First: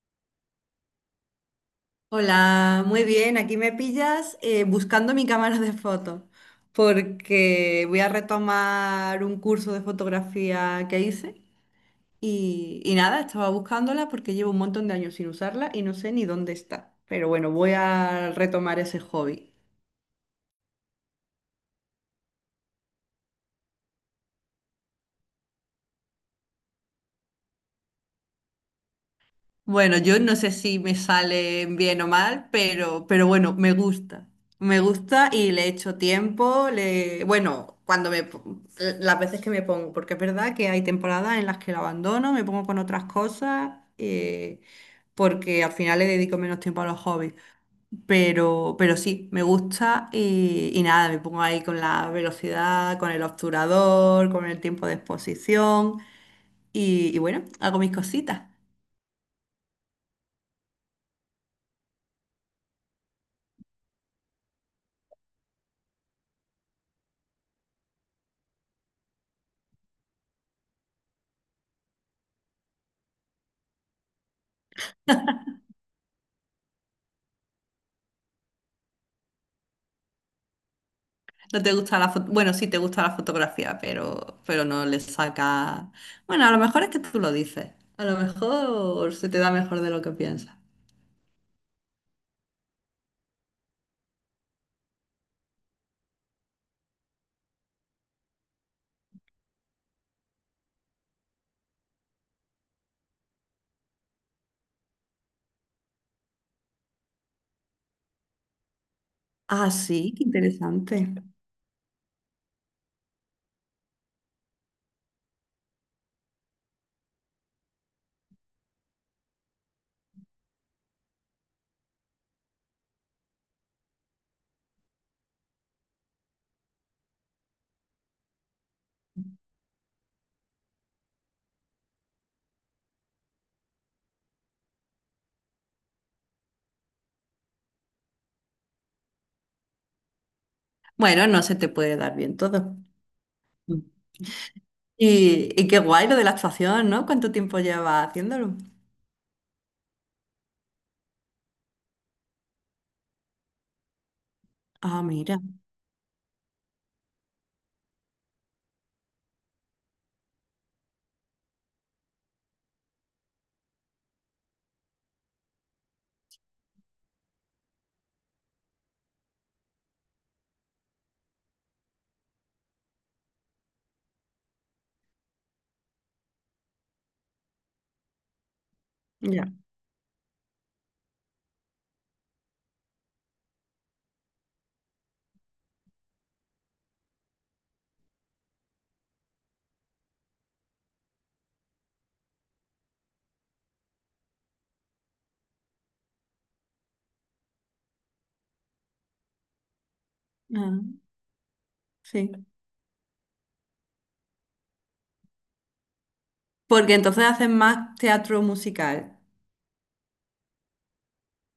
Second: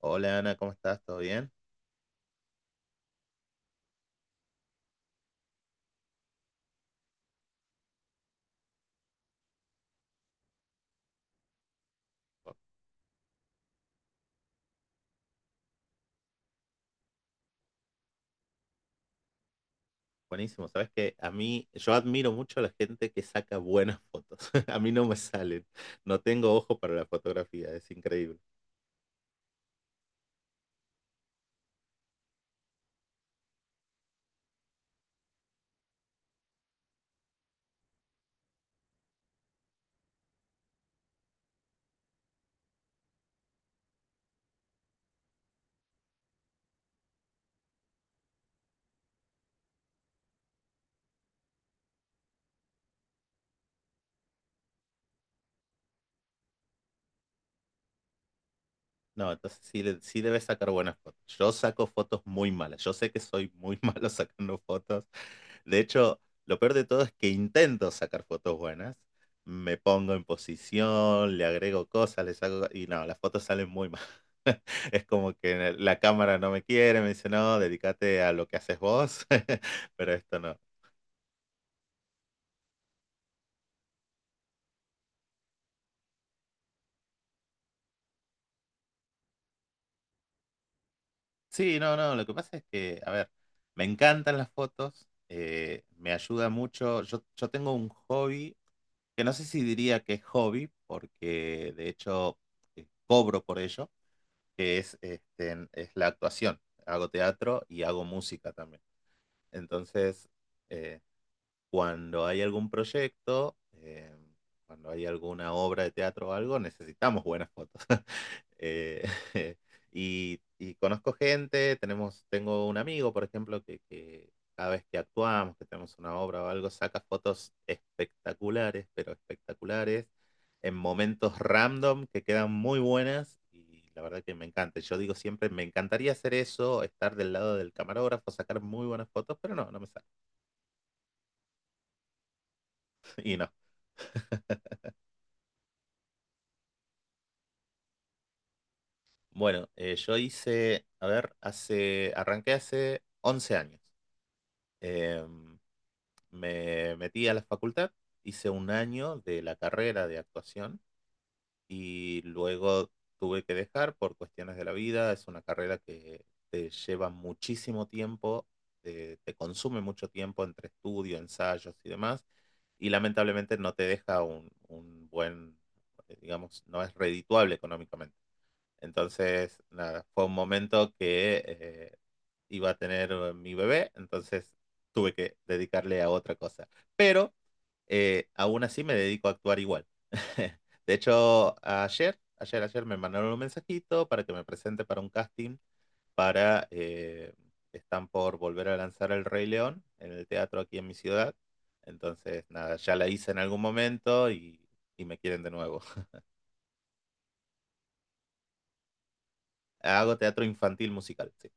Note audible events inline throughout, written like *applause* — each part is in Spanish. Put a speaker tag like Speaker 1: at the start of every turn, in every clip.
Speaker 1: Hola Ana, ¿cómo estás? ¿Todo bien?
Speaker 2: Hola, muy bien. Aquí me pillas buscando mi cámara de fotos porque voy a retomar un curso de fotografía que hice
Speaker 1: Bu-
Speaker 2: y nada, estaba buscándola porque llevo un montón de años sin usarla y no sé ni dónde está. Pero bueno, voy a retomar ese hobby.
Speaker 1: Buenísimo. Sabes que a mí, yo admiro mucho a la gente que saca buenas fotos. *laughs* A mí no me salen. No tengo ojo para la fotografía, es increíble.
Speaker 2: Bueno, yo no sé si me sale bien o mal, pero bueno, me gusta. Me gusta y le echo tiempo. Bueno, las veces que me pongo, porque es verdad que hay temporadas en las que lo abandono, me pongo con otras cosas, porque al final le dedico menos tiempo a los hobbies. Pero sí, me gusta y nada, me pongo ahí con la velocidad, con el obturador, con el tiempo de exposición y bueno, hago mis cositas.
Speaker 1: No, entonces sí, sí debes sacar buenas fotos. Yo saco fotos muy malas. Yo sé que soy muy *laughs* malo sacando fotos. De hecho, lo peor de todo es que intento sacar fotos buenas. Me pongo en posición, le agrego cosas, le saco. Y no, las fotos salen muy mal. *laughs* Es como que la cámara no me quiere, me dice, no, dedícate a lo que haces vos, *laughs* pero esto no.
Speaker 2: No te gusta la foto, bueno, sí te gusta la fotografía, pero no le saca. Bueno, a lo mejor es que tú lo dices. A lo mejor se te da mejor de lo que piensas.
Speaker 1: Sí, no, no, lo que pasa es que, a ver, me encantan las fotos, me ayuda mucho. Yo tengo un hobby, que no sé si diría que es hobby, porque de hecho cobro por ello, que es la actuación. Hago teatro y hago música también.
Speaker 2: Ah, sí, qué
Speaker 1: Entonces, eh,
Speaker 2: interesante.
Speaker 1: cuando hay algún proyecto, cuando hay alguna obra de teatro o algo, necesitamos buenas fotos. *laughs* Eh, *laughs* y conozco gente, tengo un amigo, por ejemplo, que cada vez que actuamos, que tenemos una obra o algo, saca fotos espectaculares, pero espectaculares, en momentos random que quedan muy buenas. Y la verdad que me encanta. Yo digo siempre, me encantaría hacer eso, estar del lado del camarógrafo, sacar muy buenas fotos, pero no, no me sale.
Speaker 2: Bueno, no se te puede dar bien todo.
Speaker 1: *laughs* Y no,
Speaker 2: Mm. Y qué guay lo de la actuación, ¿no? ¿Cuánto tiempo llevas haciéndolo?
Speaker 1: bueno, yo a ver, arranqué hace 11 años.
Speaker 2: Ah,
Speaker 1: Eh,
Speaker 2: mira.
Speaker 1: me metí a la facultad, hice un año de la carrera de actuación y luego tuve que dejar por cuestiones de la vida. Es una carrera que te lleva muchísimo tiempo, te consume mucho tiempo entre estudio, ensayos y demás. Y lamentablemente no te deja un buen, digamos, no es redituable económicamente.
Speaker 2: Ya.
Speaker 1: Entonces, nada, fue un momento que iba a tener mi bebé, entonces tuve que dedicarle a otra cosa. Pero aún así me dedico a actuar igual. *laughs* De hecho, ayer me mandaron un mensajito para que me presente para un casting para... eh, están por volver a lanzar El Rey León en el teatro aquí en mi
Speaker 2: Ah,
Speaker 1: ciudad. Entonces,
Speaker 2: sí.
Speaker 1: nada, ya la hice en algún momento y, me quieren de nuevo. *laughs*
Speaker 2: Porque entonces haces más teatro musical.
Speaker 1: Hago teatro infantil musical, sí.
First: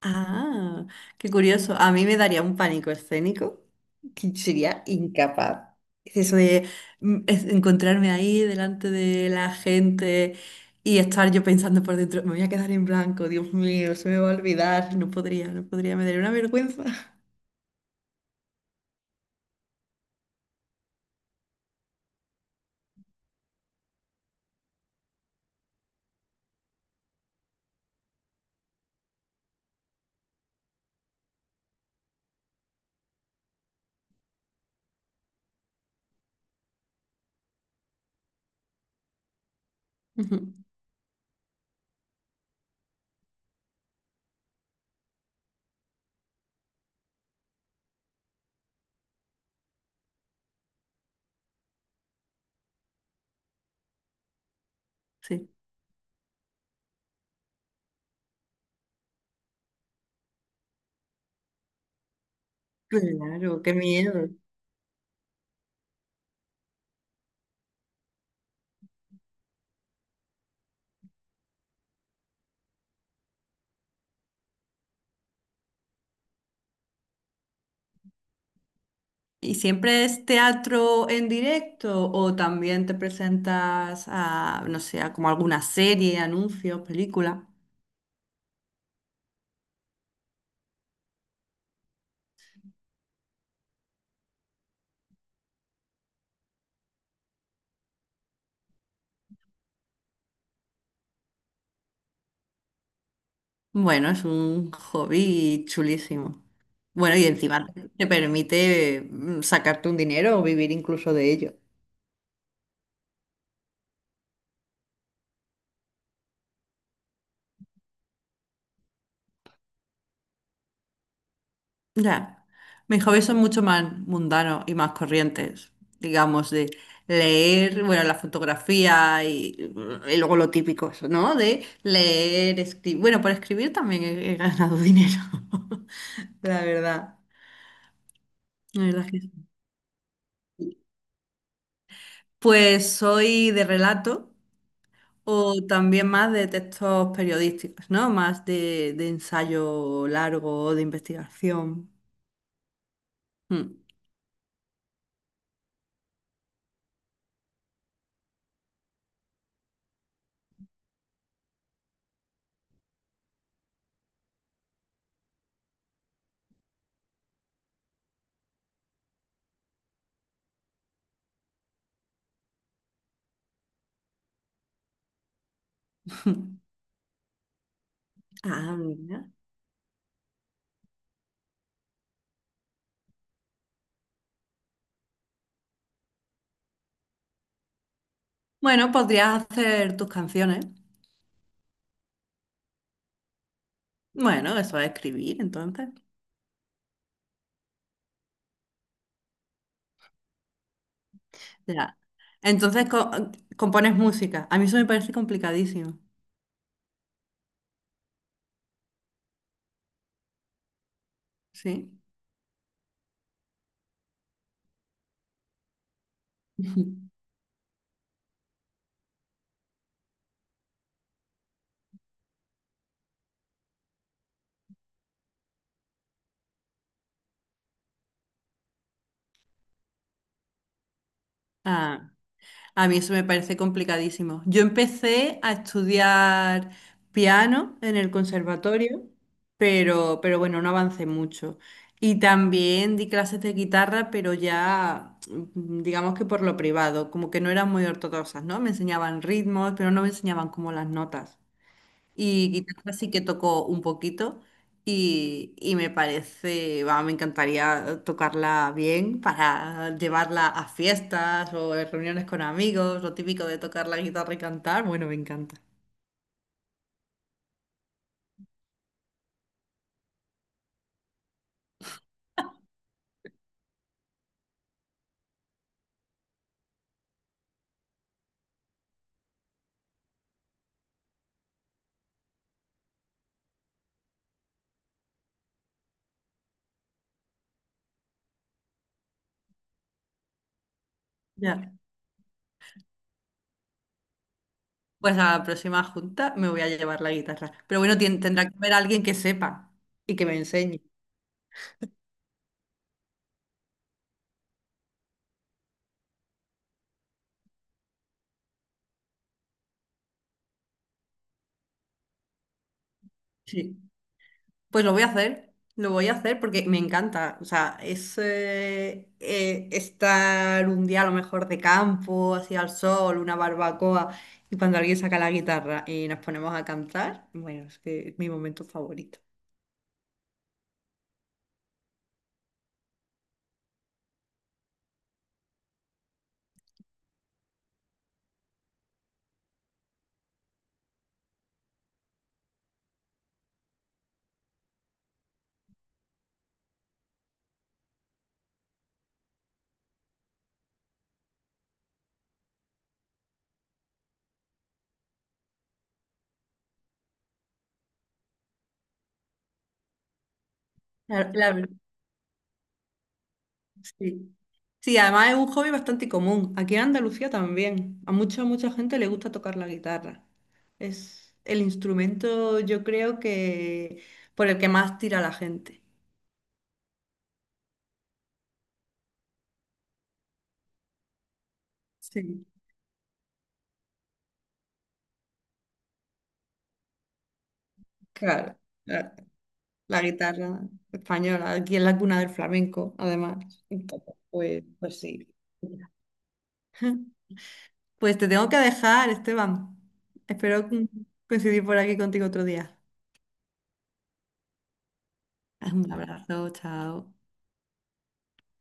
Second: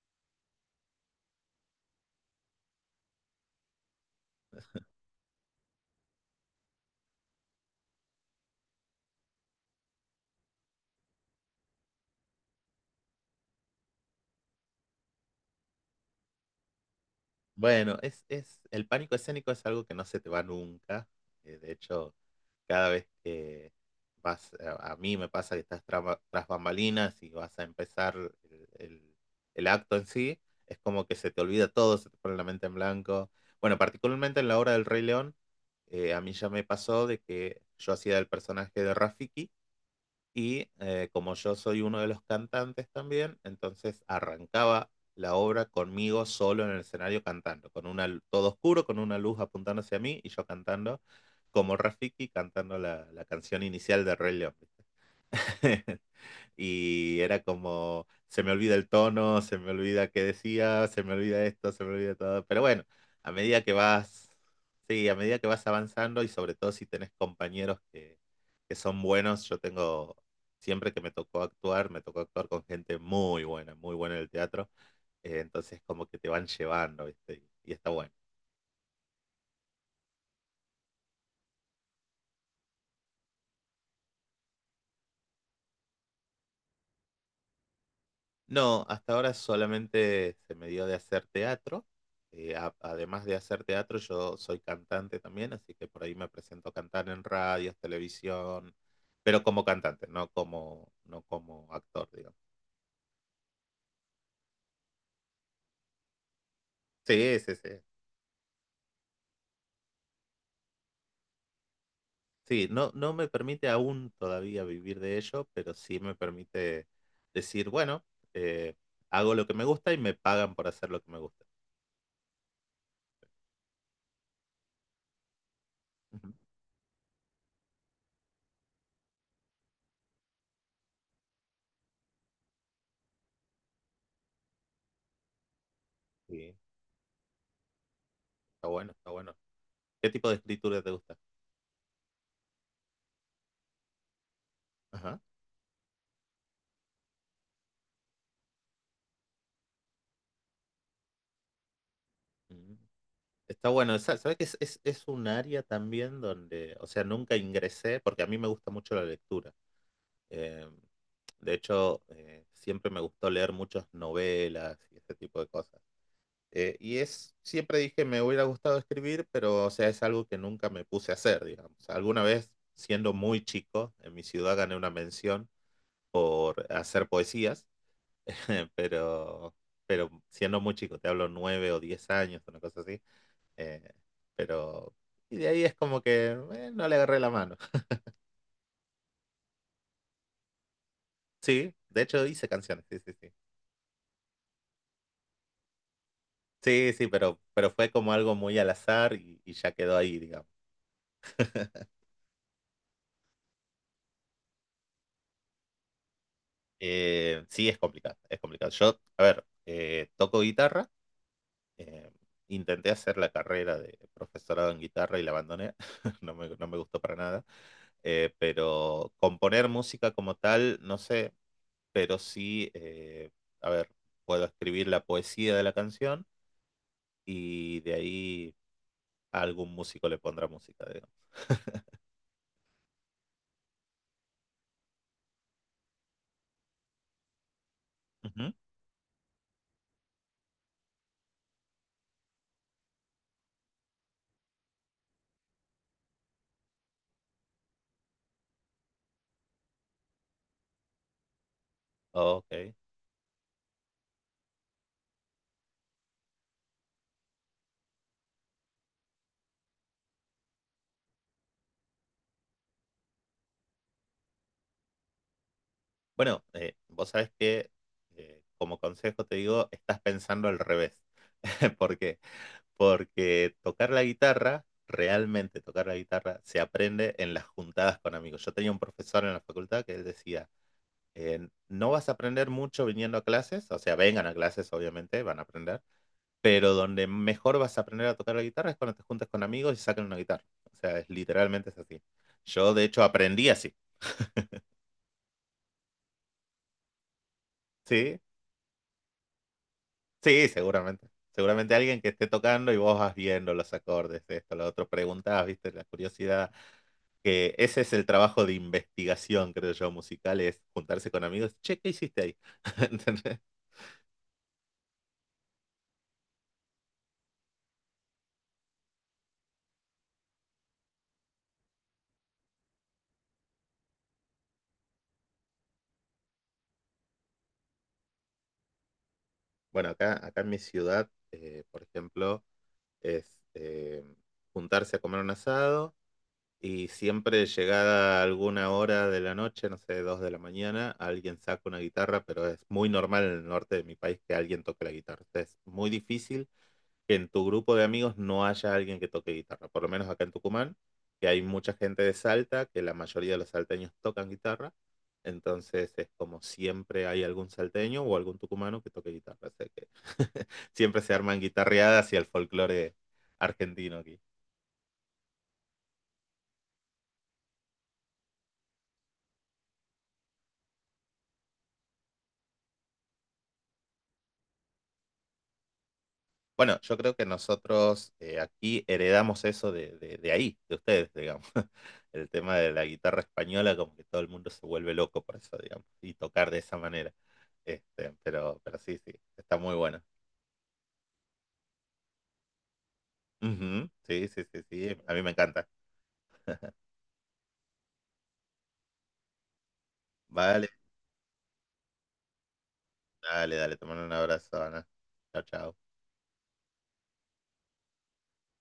Speaker 2: Ah, qué curioso. A mí me daría un pánico escénico que sería incapaz. Es eso de encontrarme ahí delante de la gente y estar yo pensando por dentro, me voy a quedar en blanco, Dios mío, se me va a olvidar, no podría, no podría, me daría una vergüenza. *laughs*
Speaker 1: Bueno, el pánico escénico es algo que no se te va nunca. De hecho, cada vez que a mí me pasa que estás tras bambalinas y vas a empezar el, el- el acto en sí, es como que se te olvida todo, se te pone la mente en blanco. Bueno, particularmente en la obra del Rey León, a mí ya me pasó de que yo hacía el personaje de Rafiki
Speaker 2: Ujú,
Speaker 1: y como yo soy uno de los cantantes también, entonces arrancaba la obra conmigo solo en el escenario cantando, todo oscuro, con una luz apuntando hacia mí y yo cantando como Rafiki, cantando la canción inicial de Rey León. ¿Viste?
Speaker 2: sí.
Speaker 1: *laughs* Y era como, se me olvida el tono, se me olvida qué decía, se me olvida esto, se me olvida todo. Pero bueno, a medida
Speaker 2: Claro,
Speaker 1: que
Speaker 2: qué miedo.
Speaker 1: vas, sí, a medida que vas avanzando y sobre todo si tenés compañeros que son buenos, yo tengo, siempre que me tocó actuar con gente muy buena en el teatro. Entonces como que te van llevando, ¿viste? Y está bueno.
Speaker 2: ¿Y siempre es teatro en directo o también te presentas a, no sé, a como alguna serie, anuncios, película?
Speaker 1: No, hasta ahora solamente se me dio de hacer teatro. Además de hacer teatro, yo soy cantante también, así que por ahí me presento a cantar en radios, televisión, pero como cantante, no como actor, digamos.
Speaker 2: Bueno, es un hobby chulísimo. Bueno, y
Speaker 1: Sí, sí,
Speaker 2: encima
Speaker 1: sí.
Speaker 2: te permite sacarte un dinero o vivir incluso de ello.
Speaker 1: Sí, no, no me permite aún todavía vivir de ello, pero sí me permite decir, bueno, eh, hago lo que me gusta y me pagan por hacer lo que me gusta.
Speaker 2: Ya, mis hobbies son mucho más mundanos y más corrientes,
Speaker 1: Ujú.
Speaker 2: digamos, de leer, bueno, la fotografía y y luego lo típico, eso, ¿no? De leer, escribir. Bueno, por escribir también he ganado dinero, *laughs*
Speaker 1: Sí,
Speaker 2: la verdad.
Speaker 1: está
Speaker 2: La
Speaker 1: bueno,
Speaker 2: verdad
Speaker 1: está
Speaker 2: es que
Speaker 1: bueno. ¿Qué tipo de
Speaker 2: sí.
Speaker 1: escritura te gusta?
Speaker 2: Pues soy de relato.
Speaker 1: Ajá.
Speaker 2: O también más de textos periodísticos, ¿no? Más de ensayo largo, de investigación.
Speaker 1: Mm. Está
Speaker 2: Mm.
Speaker 1: bueno, ¿sabes que es un área también donde, o sea, nunca ingresé porque a mí me gusta mucho la lectura. Eh, de hecho, siempre me gustó leer muchas novelas y ese tipo de cosas. Siempre dije, me hubiera gustado escribir, pero, o sea, es algo que nunca me puse a hacer, digamos. Alguna vez, siendo muy chico, en mi ciudad gané una mención por
Speaker 2: *laughs*
Speaker 1: hacer poesías. *laughs*
Speaker 2: Ah, mira.
Speaker 1: pero, pero siendo muy chico, te hablo 9 o 10 años, una cosa así. Eh, pero. Y de ahí es como que no le agarré la mano. *laughs*
Speaker 2: Bueno, podrías hacer tus canciones.
Speaker 1: Sí, de hecho hice canciones, sí, sí, sí.
Speaker 2: Bueno, eso es escribir, entonces.
Speaker 1: Sí, sí, pero fue como algo muy al azar y, ya quedó ahí, digamos. *laughs*
Speaker 2: Ya. Entonces co- compones música. A mí eso me parece complicadísimo,
Speaker 1: Sí, es complicado, es complicado. Yo, a ver, toco guitarra.
Speaker 2: ¿sí?
Speaker 1: eh, Intenté hacer la carrera de profesorado en guitarra y la abandoné. *laughs* No me gustó para
Speaker 2: *laughs*
Speaker 1: nada. Pero componer música como tal, no sé, pero sí, a ver, puedo escribir la poesía de la canción y de ahí a algún músico le pondrá música, digamos.
Speaker 2: Ah. A mí eso me parece complicadísimo. Yo empecé a estudiar piano en el
Speaker 1: Ujú.
Speaker 2: conservatorio, pero bueno, no avancé mucho. Y también di clases de guitarra, pero ya, digamos que por lo privado, como que no eran muy ortodoxas, ¿no? Me enseñaban ritmos, pero no me enseñaban como las notas. Y
Speaker 1: Ok.
Speaker 2: guitarra sí que tocó un poquito y me parece, va, me encantaría tocarla bien para llevarla a fiestas o en reuniones con amigos, lo típico de tocar la guitarra y cantar, bueno, me encanta.
Speaker 1: Bueno, vos sabés que como consejo te digo, estás pensando al revés. *laughs* ¿Por qué? Porque tocar la guitarra, realmente tocar la guitarra, se aprende en las juntadas con amigos. Yo tenía un profesor en la facultad que él decía, no vas a aprender mucho viniendo a clases, o sea, vengan a clases, obviamente, van a aprender, pero donde mejor vas a aprender a tocar la guitarra es cuando te juntas con amigos y sacan una guitarra. O sea, literalmente
Speaker 2: Ya.
Speaker 1: es así. Yo, de hecho, aprendí así.
Speaker 2: Pues a la próxima junta me voy a llevar la guitarra. Pero bueno,
Speaker 1: Sí,
Speaker 2: tendrá que haber alguien que sepa y que me
Speaker 1: sí,
Speaker 2: enseñe.
Speaker 1: seguramente. Seguramente alguien que esté tocando y vos vas viendo los acordes, esto, lo otro, preguntás, viste, la curiosidad. Que ese es el trabajo de investigación, creo yo, musical, es juntarse con amigos. Che, ¿qué hiciste ahí? *laughs* ¿Entendés?
Speaker 2: Sí. Pues lo voy a hacer, lo voy a hacer porque me encanta. O sea, es estar un día a lo mejor de campo, así al sol, una barbacoa, y cuando alguien saca la guitarra y nos ponemos a cantar, bueno, es que es mi momento favorito.
Speaker 1: Bueno, acá en mi ciudad, por ejemplo, es juntarse a comer un asado. Y siempre llegada alguna hora de la noche, no sé, 2 de la mañana, alguien saca una guitarra, pero es muy normal en el norte de mi país que alguien toque la guitarra. O sea, es muy difícil que en tu grupo de amigos no haya alguien que toque guitarra, por lo menos acá en Tucumán, que hay mucha gente de Salta, que la mayoría de los salteños tocan guitarra, entonces es como siempre hay algún salteño o algún tucumano que toque guitarra, o sea que *laughs* siempre se
Speaker 2: La-
Speaker 1: arman
Speaker 2: la verdad,
Speaker 1: guitarreadas y el folclore argentino aquí.
Speaker 2: sí. Sí, además es un hobby bastante común. Aquí en Andalucía también. A mucha gente le gusta tocar la guitarra. Es el instrumento, yo creo que por el que más tira la gente.
Speaker 1: Bueno, yo creo que nosotros aquí heredamos eso de ahí, de ustedes, digamos. *laughs* El
Speaker 2: Sí,
Speaker 1: tema de la guitarra española, como que todo el mundo se vuelve loco por eso, digamos, y tocar de esa manera.
Speaker 2: claro.
Speaker 1: Pero sí, sí, está muy bueno.
Speaker 2: La guitarra española, aquí en la cuna del flamenco, además.
Speaker 1: Ujú.
Speaker 2: Entonces,
Speaker 1: Sí, sí, sí,
Speaker 2: pues,
Speaker 1: sí,
Speaker 2: pues
Speaker 1: a mí
Speaker 2: sí.
Speaker 1: me encanta.
Speaker 2: *laughs* Pues te tengo que dejar, Esteban. Espero
Speaker 1: Vale,
Speaker 2: coincidir por aquí contigo otro día.
Speaker 1: dale, dale, te mando un abrazo, Ana. Chao,
Speaker 2: Un
Speaker 1: chao.
Speaker 2: abrazo, chao.